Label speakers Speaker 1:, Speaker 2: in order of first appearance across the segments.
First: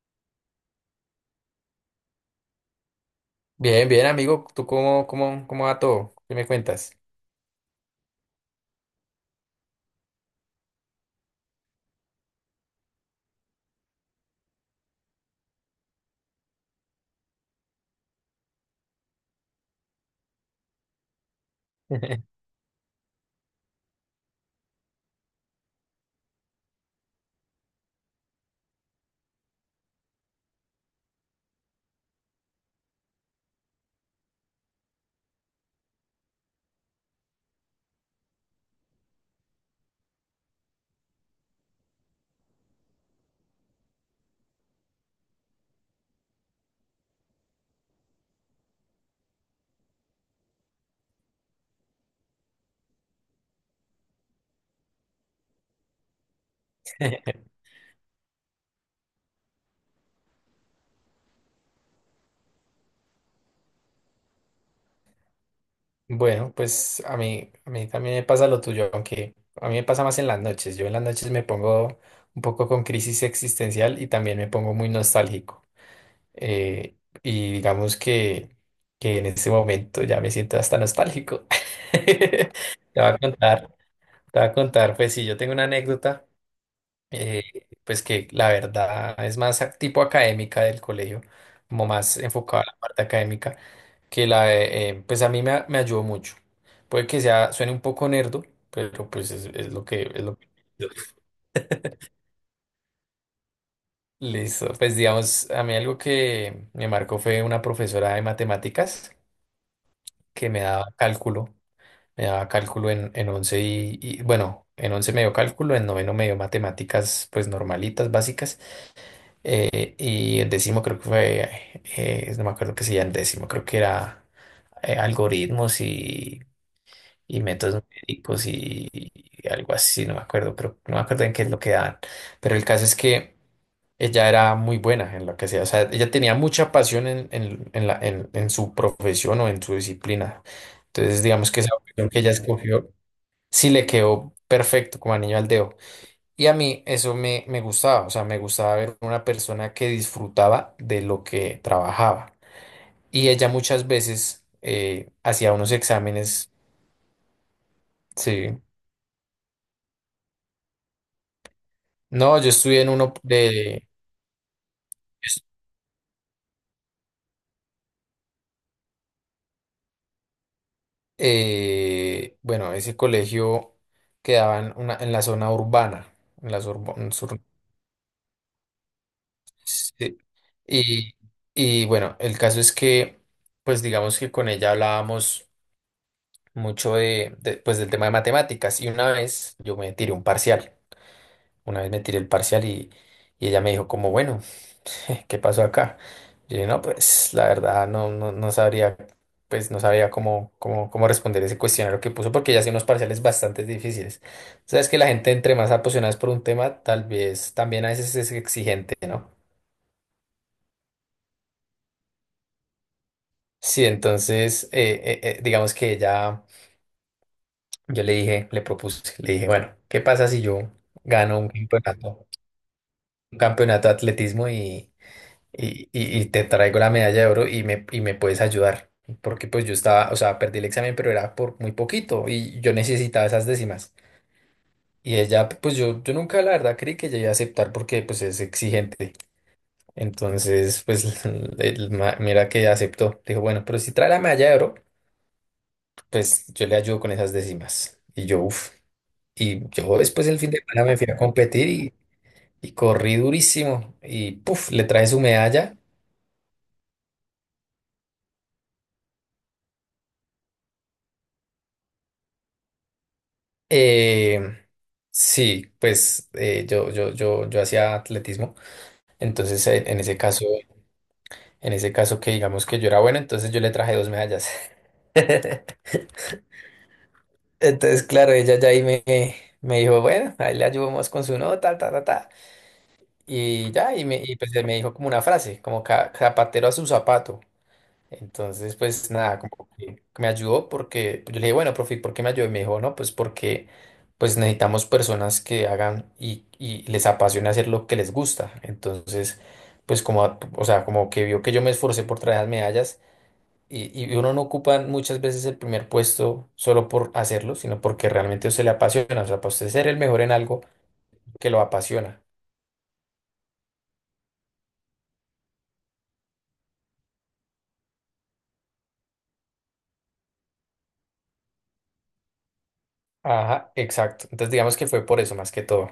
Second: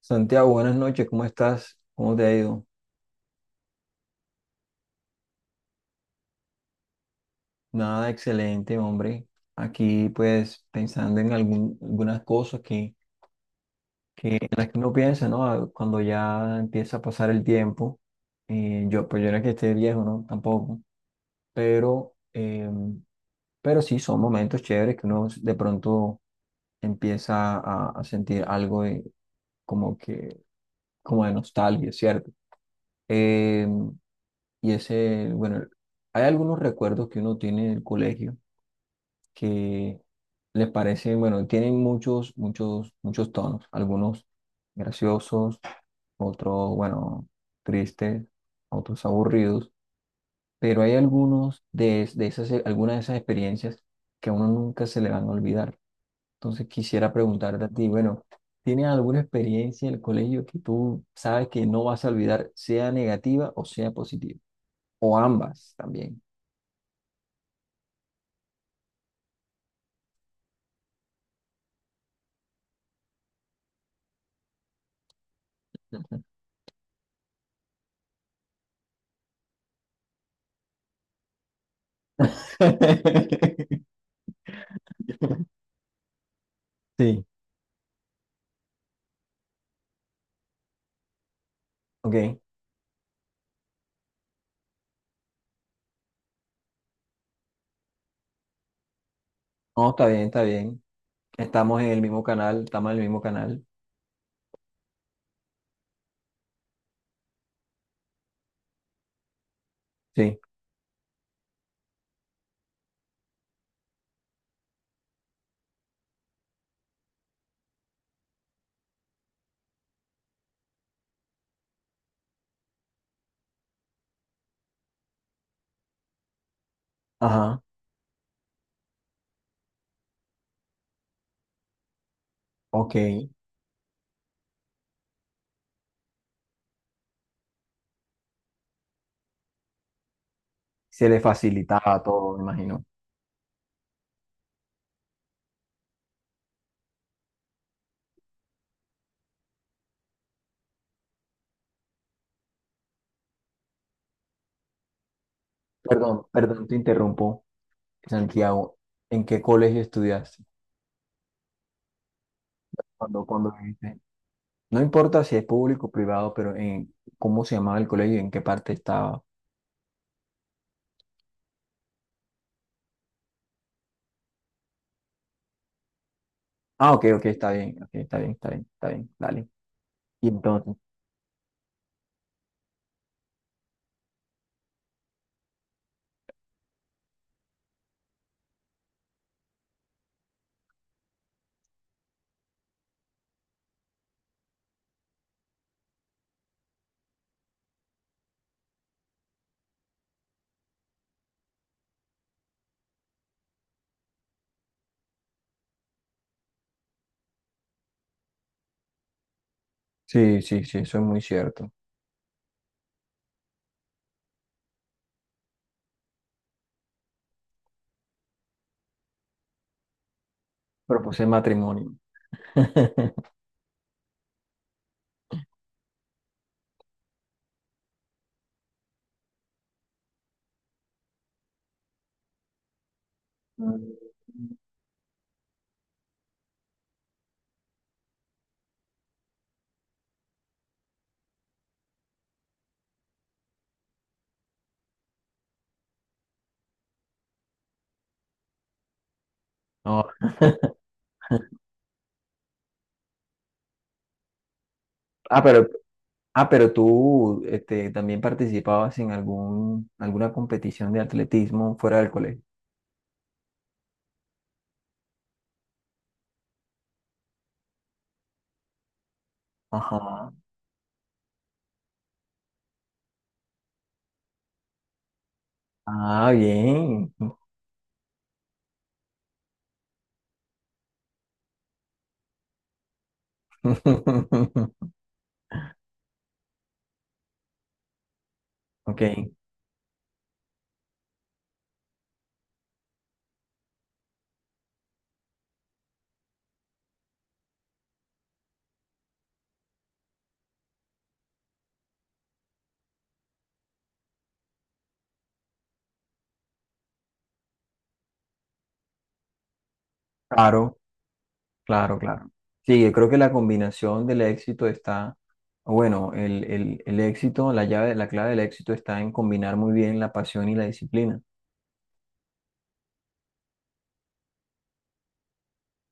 Speaker 1: Santiago, buenas noches, ¿cómo estás? ¿Cómo te ha ido?
Speaker 2: Bien, bien, amigo. ¿Tú cómo va todo? ¿Qué me cuentas?
Speaker 1: Nada, excelente, hombre. Aquí, pues, pensando en algunas cosas que, en las que uno piensa, ¿no? Ah, cuando ya empieza a pasar el tiempo, yo no es que esté viejo, ¿no? Tampoco, pero, eh, pero sí, son momentos chéveres que uno de pronto empieza a sentir algo como que, como de nostalgia, ¿cierto? Em, Y hay algunos recuerdos que uno tiene del colegio que tienen muchos, muchos, muchos tonos, algunos graciosos, otros, bueno, tristes, otros aburridos, pero hay algunos de, es- de esas, algunas de esas experiencias que a uno nunca se le van a olvidar. Entonces quisiera preguntarte a ti, bueno, ¿tienes alguna experiencia del colegio que tú sabes que no vas a olvidar, sea negativa o sea positiva? O ambas también.
Speaker 2: Bueno, pues a mí también me pasa lo tuyo, aunque a mí me pasa más en las noches. Yo en las noches me pongo un poco con crisis existencial y también me pongo muy nostálgico. Eh, y digamos que en este momento ya me siento hasta nostálgico. Te voy a contar, Te voy a contar, pues sí, yo tengo una anécdota.
Speaker 1: Sí,
Speaker 2: eh, pues que la verdad es más tipo académica del colegio, como más
Speaker 1: ok.
Speaker 2: enfocada a la parte académica, que la de, pues a mí me ayudó mucho. Puede que suene un poco nerdo, pero pues es lo
Speaker 1: No,
Speaker 2: que,
Speaker 1: está bien,
Speaker 2: es lo
Speaker 1: está
Speaker 2: que.
Speaker 1: bien. Estamos en el mismo canal, estamos en el mismo canal.
Speaker 2: Listo, pues digamos, a mí algo que me marcó fue una profesora de matemáticas
Speaker 1: Sí,
Speaker 2: que me daba cálculo en 11 y, bueno, en 11 me dio cálculo, en noveno me dio matemáticas pues normalitas, básicas. Y el décimo creo que fue, no me acuerdo qué se llama el décimo, creo que era algoritmos y
Speaker 1: ajá,
Speaker 2: métodos numéricos y algo así, no me acuerdo, pero no me acuerdo en qué es lo que dan. Pero el caso
Speaker 1: ok.
Speaker 2: es que ella era muy buena en lo que hacía, o sea, ella tenía mucha pasión en su profesión o en su disciplina.
Speaker 1: Se le
Speaker 2: Entonces, digamos que esa
Speaker 1: facilitaba
Speaker 2: opción que ella
Speaker 1: todo, me imagino.
Speaker 2: escogió sí le quedó perfecto como anillo al dedo. Y a mí eso me gustaba, o sea, me gustaba ver una persona que disfrutaba de lo que trabajaba. Y ella muchas veces hacía unos
Speaker 1: Perdón,
Speaker 2: exámenes.
Speaker 1: perdón, te interrumpo,
Speaker 2: Sí.
Speaker 1: Santiago. ¿En qué colegio estudiaste?
Speaker 2: No, yo estudié en uno
Speaker 1: Cuando
Speaker 2: de,
Speaker 1: viviste? No importa si es público o privado, pero en cómo se llamaba el colegio y en qué parte estaba.
Speaker 2: bueno, ese colegio quedaba en la zona urbana. En la sur-
Speaker 1: Ah, ok,
Speaker 2: en sur-
Speaker 1: ok, está bien, está bien, está bien, dale.
Speaker 2: Sí.
Speaker 1: Y entonces,
Speaker 2: Y, y bueno, el caso es que, pues digamos que con ella hablábamos mucho pues del tema de matemáticas y una vez yo me tiré un parcial. Una vez me tiré el parcial y ella me dijo como, bueno, ¿qué pasó acá? Yo dije, no, pues la verdad no sabría, pues no sabía cómo responder ese cuestionario que puso porque ella hacía unos parciales bastante difíciles. Sabes que la gente entre más apasionada es por un tema, tal vez también a veces es exigente, ¿no?
Speaker 1: sí, sí, sí, eso es muy cierto.
Speaker 2: Sí, entonces, digamos que ella, yo le dije, le propuse, le dije, bueno, ¿qué pasa si yo
Speaker 1: Propuse
Speaker 2: gano
Speaker 1: matrimonio.
Speaker 2: un campeonato de atletismo y te traigo la medalla de oro y me puedes ayudar. Porque pues yo estaba, o sea, perdí el examen, pero era por muy poquito y yo necesitaba esas décimas.
Speaker 1: Mm.
Speaker 2: Y ella, pues yo nunca la verdad creí que ella iba a aceptar porque pues es exigente. Entonces, pues el mira que aceptó. Dijo, bueno, pero si trae la medalla de oro, pues yo le ayudo con esas décimas. Y yo, uff. Y yo
Speaker 1: No.
Speaker 2: después el fin de semana me fui a competir y corrí durísimo. Y puff, le traje su
Speaker 1: Ah, pero,
Speaker 2: medalla.
Speaker 1: ah, pero tú también participabas en alguna competición de atletismo fuera del colegio.
Speaker 2: Eh, sí, pues yo hacía atletismo, entonces en ese
Speaker 1: Ajá.
Speaker 2: caso, en ese caso que digamos que yo era bueno, entonces yo le traje dos medallas.
Speaker 1: Ah, bien.
Speaker 2: Entonces, claro, ella ya ahí me dijo, bueno, ahí le ayudamos con su nota, ta, ta, ta. Y pues me dijo como una frase, como zapatero a su zapato". Entonces, pues
Speaker 1: Ok.
Speaker 2: nada, como que me ayudó porque pues, yo le dije, bueno, profe, ¿por qué me ayudó? Y me dijo, no, pues porque pues necesitamos personas que hagan y les apasiona hacer lo que les gusta. Entonces, pues como, o sea, como que vio que yo me esforcé por traer las medallas y uno no ocupa muchas veces el primer puesto solo por hacerlo, sino porque realmente a usted le apasiona. O sea, para usted ser el mejor en algo
Speaker 1: Claro,
Speaker 2: que lo
Speaker 1: claro,
Speaker 2: apasiona.
Speaker 1: claro. Sí, yo creo que la combinación del éxito está, bueno, el éxito, la llave, la clave del éxito está en combinar muy bien la pasión y la disciplina.
Speaker 2: Ajá, exacto. Entonces, digamos que fue por eso más que todo.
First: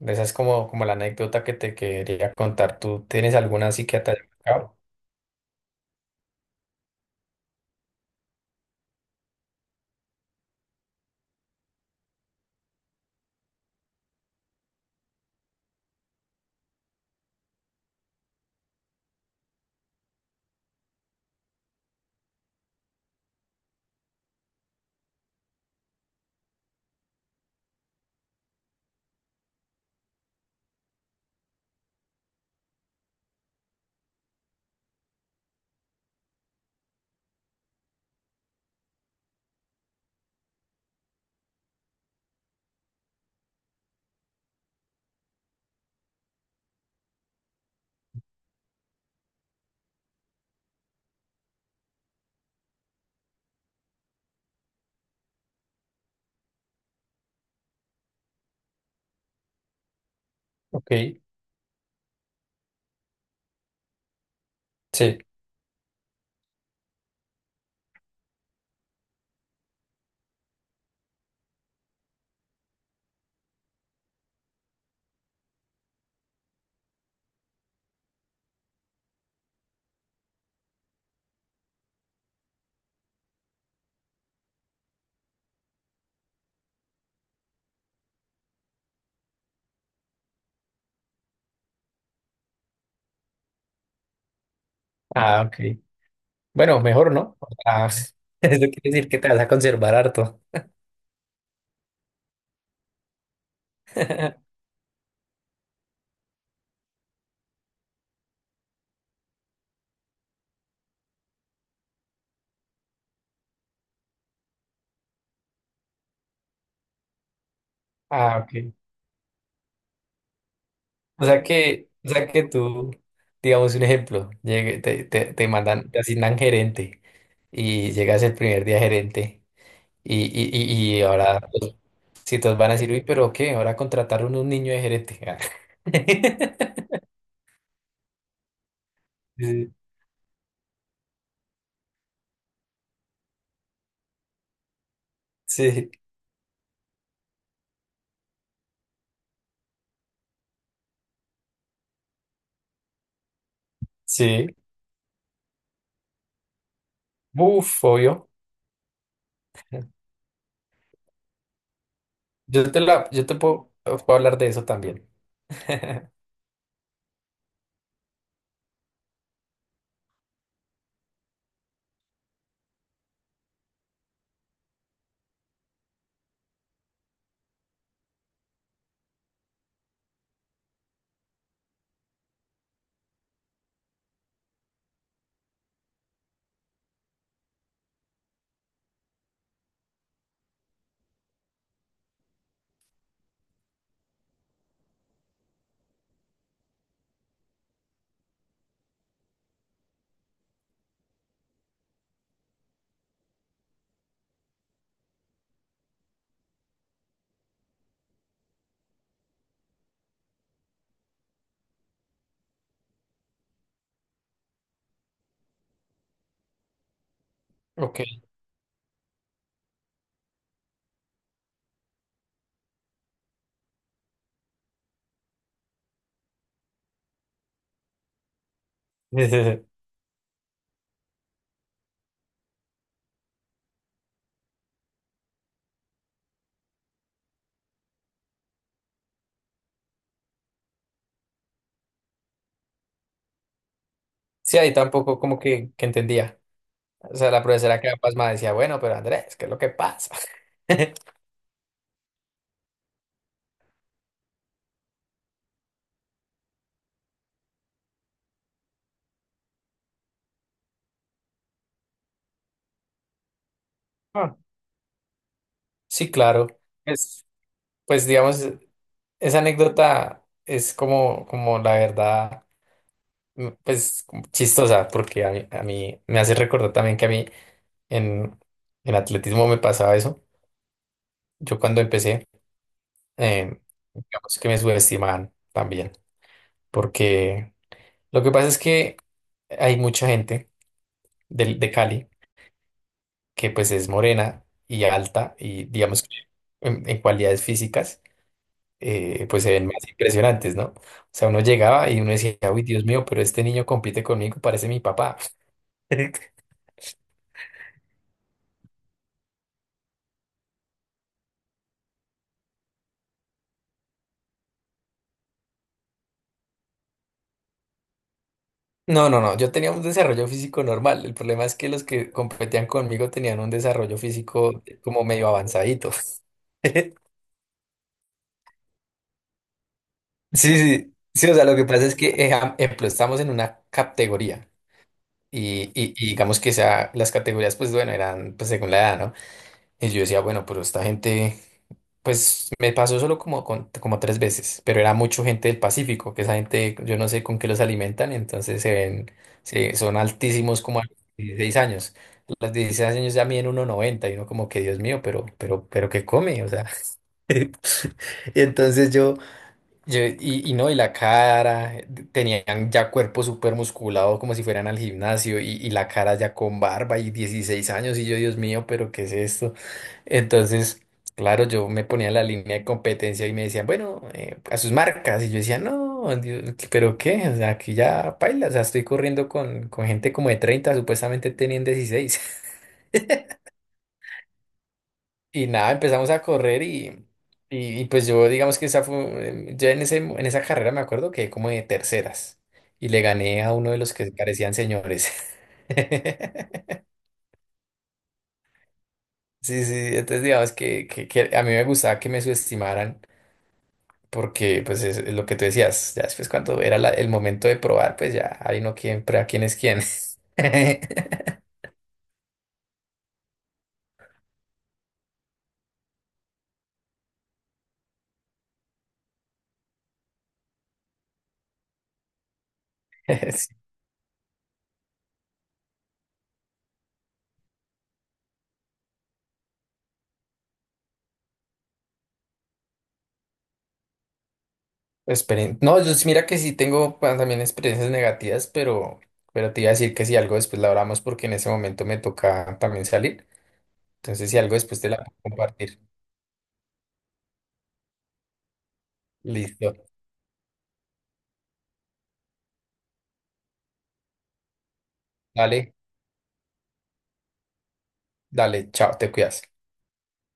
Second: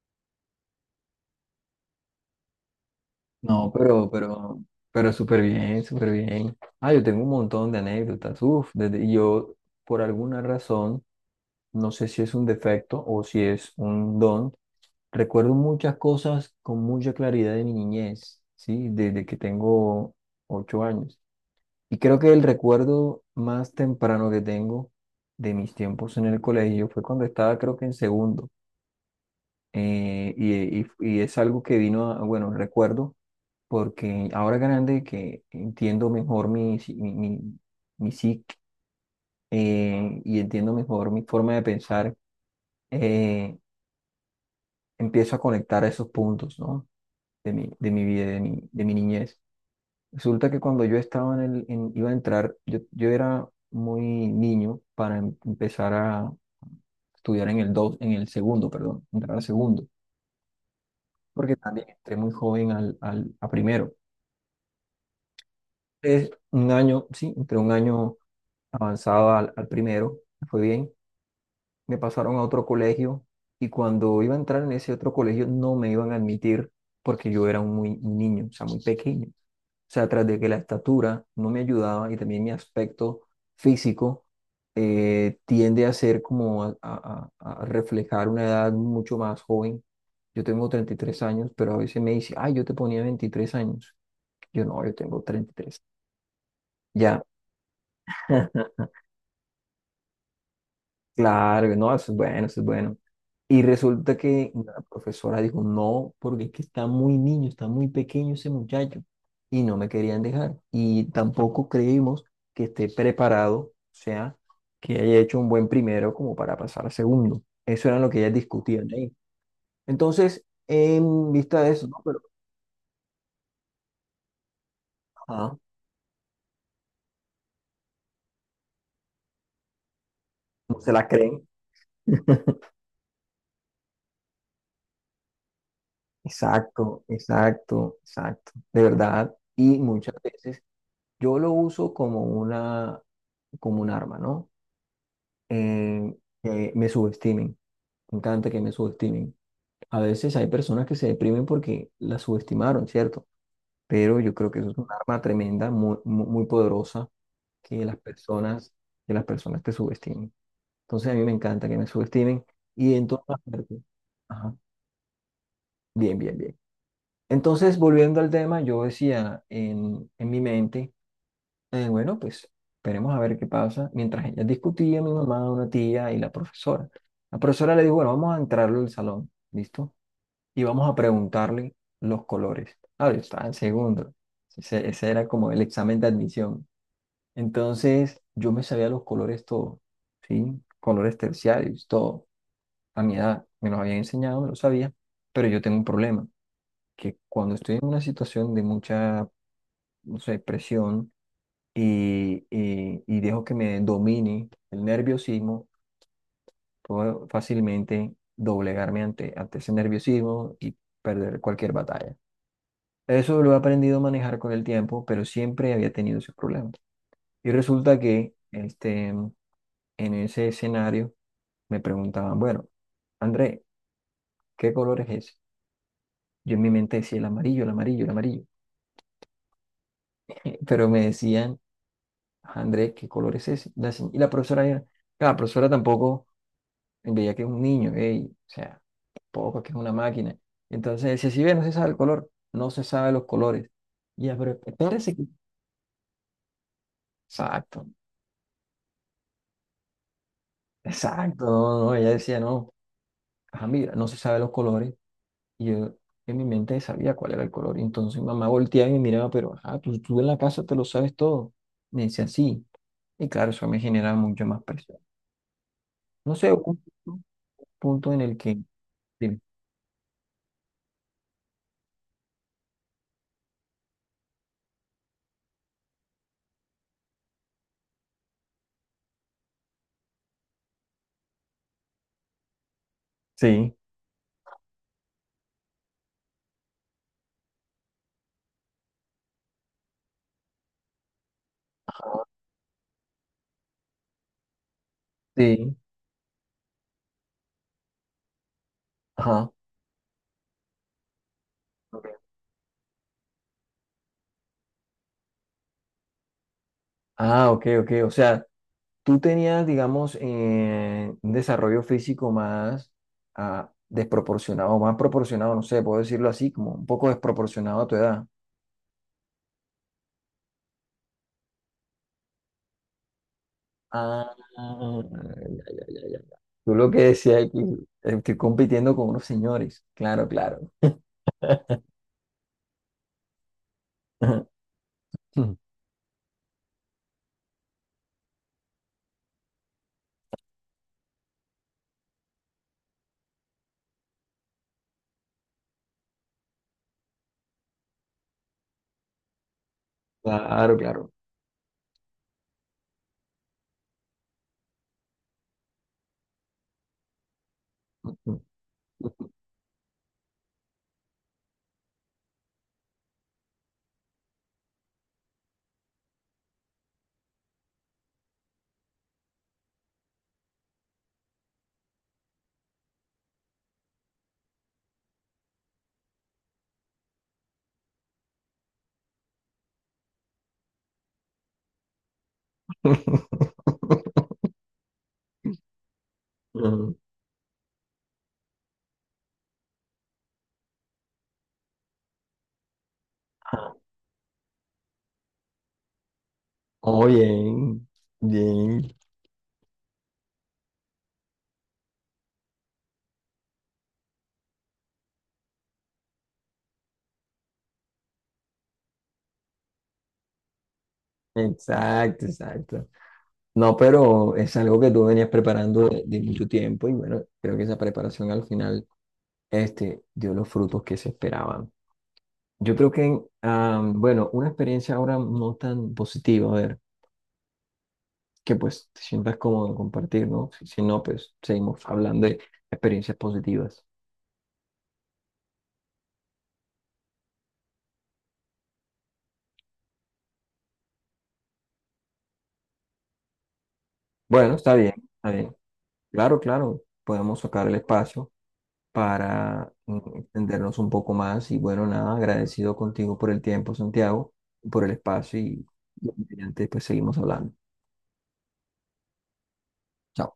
Speaker 2: Esa es como, como la anécdota que te quería contar. ¿Tú tienes alguna
Speaker 1: No,
Speaker 2: así que
Speaker 1: pero,
Speaker 2: te haya
Speaker 1: pero,
Speaker 2: marcado?
Speaker 1: pero súper bien, súper bien. Ah, yo tengo un montón de anécdotas. Uf, y yo, por alguna razón, no sé si es un defecto o si es un don, recuerdo muchas cosas con mucha claridad de mi niñez, ¿sí? Desde que tengo ocho años. Y creo que el recuerdo más temprano que tengo de mis tiempos en el colegio fue cuando estaba, creo que en segundo. Y es algo que vino recuerdo porque ahora grande que entiendo mejor mi, si- mi psique, y entiendo mejor mi forma de pensar, eh, empiezo a conectar esos puntos, ¿no? De mi vida, de mi niñez. Resulta que cuando yo estaba iba a entrar, yo era muy niño para empezar a estudiar en el segundo, perdón, entrar al segundo,
Speaker 2: Ok,
Speaker 1: porque también entré muy joven a primero.
Speaker 2: sí.
Speaker 1: Es un año, sí, entre un año avanzado al primero, me fue bien. Me pasaron a otro colegio y cuando iba a entrar en ese otro colegio no me iban a admitir porque yo era un niño, o sea, muy pequeño. O sea, tras de que la estatura no me ayudaba y también mi aspecto físico tiende a ser como a reflejar una edad mucho más joven. Yo tengo 33 años, pero a veces me dice, ay, yo te ponía 23 años. Yo no, yo tengo
Speaker 2: Ah, ok.
Speaker 1: 33.
Speaker 2: Bueno, mejor
Speaker 1: Ya,
Speaker 2: no. O sea, eso quiere decir que te vas a conservar harto.
Speaker 1: claro, no, eso es bueno, eso es bueno. Y resulta que la profesora dijo, no, porque es que está muy niño, está muy pequeño ese muchacho. Y no me querían dejar. Y tampoco creímos que esté preparado, o sea, que haya hecho un buen primero como para pasar a segundo. Eso era lo que ellas
Speaker 2: Ah, ok.
Speaker 1: discutían ahí. Entonces, en vista de eso, no,
Speaker 2: O
Speaker 1: pero
Speaker 2: sea que tú, digamos un ejemplo, te
Speaker 1: ajá,
Speaker 2: mandan, te asignan gerente y llegas el primer día gerente y, y,
Speaker 1: no se
Speaker 2: y, y
Speaker 1: la
Speaker 2: ahora
Speaker 1: creen.
Speaker 2: los citos van a decir, uy, pero ¿qué? Ahora contrataron un niño de gerente.
Speaker 1: Exacto, exacto, exacto. De verdad.
Speaker 2: Sí,
Speaker 1: Y muchas veces yo lo uso como una, como un arma, ¿no?
Speaker 2: sí,
Speaker 1: eh, que me subestimen. Me encanta que me subestimen. A veces hay personas que se deprimen porque las subestimaron, ¿cierto? Pero yo
Speaker 2: sí.
Speaker 1: creo que eso es un arma tremenda, muy, muy, muy poderosa,
Speaker 2: Uf,
Speaker 1: que las
Speaker 2: obvio.
Speaker 1: personas, que las personas te subestimen. Entonces a mí me encanta que me subestimen
Speaker 2: Yo te
Speaker 1: y en
Speaker 2: la,
Speaker 1: todas
Speaker 2: yo te puedo,
Speaker 1: partes.
Speaker 2: puedo hablar de
Speaker 1: Ajá.
Speaker 2: eso también.
Speaker 1: Bien, bien, bien. Entonces, volviendo al tema, yo decía en mi mente. Bueno, pues esperemos a ver qué pasa. Mientras ella discutía, mi mamá, una tía y la profesora. La profesora le dijo, bueno, vamos a entrarlo al salón, ¿listo? Y vamos a preguntarle los colores. Ah, yo estaba en segundo. Ese era como el examen de admisión. Entonces, yo me sabía los colores todo, ¿sí? Colores terciarios, todo. A mi edad, me los habían enseñado, me los sabía. Pero yo tengo un problema, que cuando estoy en una situación de mucha, no sé, presión, y dejo que me domine el nerviosismo, puedo fácilmente doblegarme ante ese nerviosismo y perder cualquier batalla. Eso lo he aprendido a manejar con el tiempo, pero siempre había tenido esos problemas. Y
Speaker 2: Ok.
Speaker 1: resulta que en ese escenario me preguntaban, bueno, André, ¿qué color es ese? Yo en mi mente decía el amarillo, el amarillo, el amarillo.
Speaker 2: Sí, sí, sí.
Speaker 1: Pero me decían, André, ¿qué color es ese? Y la profesora, claro, la profesora tampoco veía que es un niño, ey, o sea, poco que es una máquina. Entonces si ve, no se sabe el color, no se sabe los colores. Y ya,
Speaker 2: Sí,
Speaker 1: pero
Speaker 2: ahí
Speaker 1: espérese
Speaker 2: tampoco
Speaker 1: que...
Speaker 2: como que entendía. O sea, la profesora
Speaker 1: Exacto,
Speaker 2: quedaba pasmada decía, bueno, pero Andrés, ¿qué es lo que pasa?
Speaker 1: exacto, no, no, ella decía, no, ajá, mira, no se sabe los colores. Y yo en mi mente sabía cuál era el color. Y entonces mamá volteaba y me miraba, pero, ajá, tú en la casa te lo sabes todo. Me decía, sí. Y claro, eso me generaba
Speaker 2: Ah,
Speaker 1: mucha más presión.
Speaker 2: sí,
Speaker 1: No
Speaker 2: claro.
Speaker 1: sé, hubo un punto
Speaker 2: Pues, pues
Speaker 1: punto en el
Speaker 2: digamos,
Speaker 1: que...
Speaker 2: esa
Speaker 1: dime.
Speaker 2: anécdota es como, como la verdad, pues como chistosa, porque a mí me hace recordar también que a mí en, en atletismo me pasaba eso. Yo cuando empecé, eh,
Speaker 1: Sí,
Speaker 2: digamos que me subestimaban también, porque lo que pasa es que hay mucha gente de Cali que pues es morena y alta y
Speaker 1: sí,
Speaker 2: digamos que en cualidades físicas pues
Speaker 1: ajá.
Speaker 2: se ven más impresionantes, ¿no? O sea, uno llegaba y uno decía, uy, Dios mío, pero este niño compite conmigo, parece mi papá.
Speaker 1: Ah, ok, ok. O sea, tú tenías, digamos, un desarrollo físico más desproporcionado, más proporcionado, no sé, puedo decirlo así, como un poco desproporcionado a tu edad.
Speaker 2: No, no, no, yo tenía un desarrollo físico normal. El problema es que los que competían conmigo tenían un desarrollo
Speaker 1: Ah,
Speaker 2: físico
Speaker 1: ya,
Speaker 2: como medio
Speaker 1: ya,
Speaker 2: avanzadito.
Speaker 1: ya, ya, ya. Tú lo que decías es que estoy compitiendo con unos señores. Claro,
Speaker 2: Sí,
Speaker 1: claro.
Speaker 2: sí, sí, o sea, lo que pasa es que, ejemplo, estamos en una categoría. Y digamos que las categorías, pues bueno, eran pues según la edad, ¿no? Y yo decía, bueno, pero esta gente, pues me pasó solo como, como tres veces, pero era mucho gente del Pacífico, que esa gente, yo no sé con qué los alimentan, entonces son altísimos
Speaker 1: Claro,
Speaker 2: como a los
Speaker 1: claro.
Speaker 2: 16 años. Los 16 años ya miden uno noventa y uno como que, Dios mío, pero ¿qué come? O sea, y entonces yo. Y no, y la cara, tenían ya cuerpo súper musculado como si fueran al gimnasio y la cara ya con barba y 16 años y yo, Dios mío, pero ¿qué es esto? Entonces, claro, yo me ponía en la línea de competencia y me decían, bueno, a sus marcas y yo decía, no, Dios, pero ¿qué? O sea, aquí ya paila, o sea, estoy corriendo con gente como de 30 supuestamente tenían dieciséis. Y nada, empezamos a correr y pues yo digamos que esa fue, yo en ese, en esa carrera me acuerdo que como de terceras y le gané a uno de los que parecían señores.
Speaker 1: Oh, bien, bien.
Speaker 2: Sí, sí, entonces digamos que a mí me gustaba que me subestimaran porque pues es lo que tú decías, ya después cuando era el momento de probar, pues ya ahí no quién, prueba quién es quién.
Speaker 1: Exacto, exacto. No, pero es algo que tú venías preparando de mucho tiempo y bueno, creo que esa preparación al final dio los frutos que se esperaban. Yo creo que, bueno, una experiencia ahora no tan positiva, a ver, que pues te sientas cómodo en compartir, ¿no? Si no, pues seguimos hablando de experiencias positivas.
Speaker 2: Esperen. No, yo mira que sí tengo pues, también experiencias negativas, pero, te iba a decir que si algo después la hablamos porque en ese momento me toca también salir. Entonces, si algo
Speaker 1: Bueno, está
Speaker 2: después te
Speaker 1: bien,
Speaker 2: la puedo
Speaker 1: está bien.
Speaker 2: compartir.
Speaker 1: Claro, claro, podemos sacar el espacio para
Speaker 2: Listo.
Speaker 1: entendernos un poco más. Y bueno, nada, agradecido contigo por el tiempo, Santiago, por el espacio
Speaker 2: Dale,
Speaker 1: y antes pues seguimos hablando.
Speaker 2: dale, chao, te cuidas.
Speaker 1: Chao.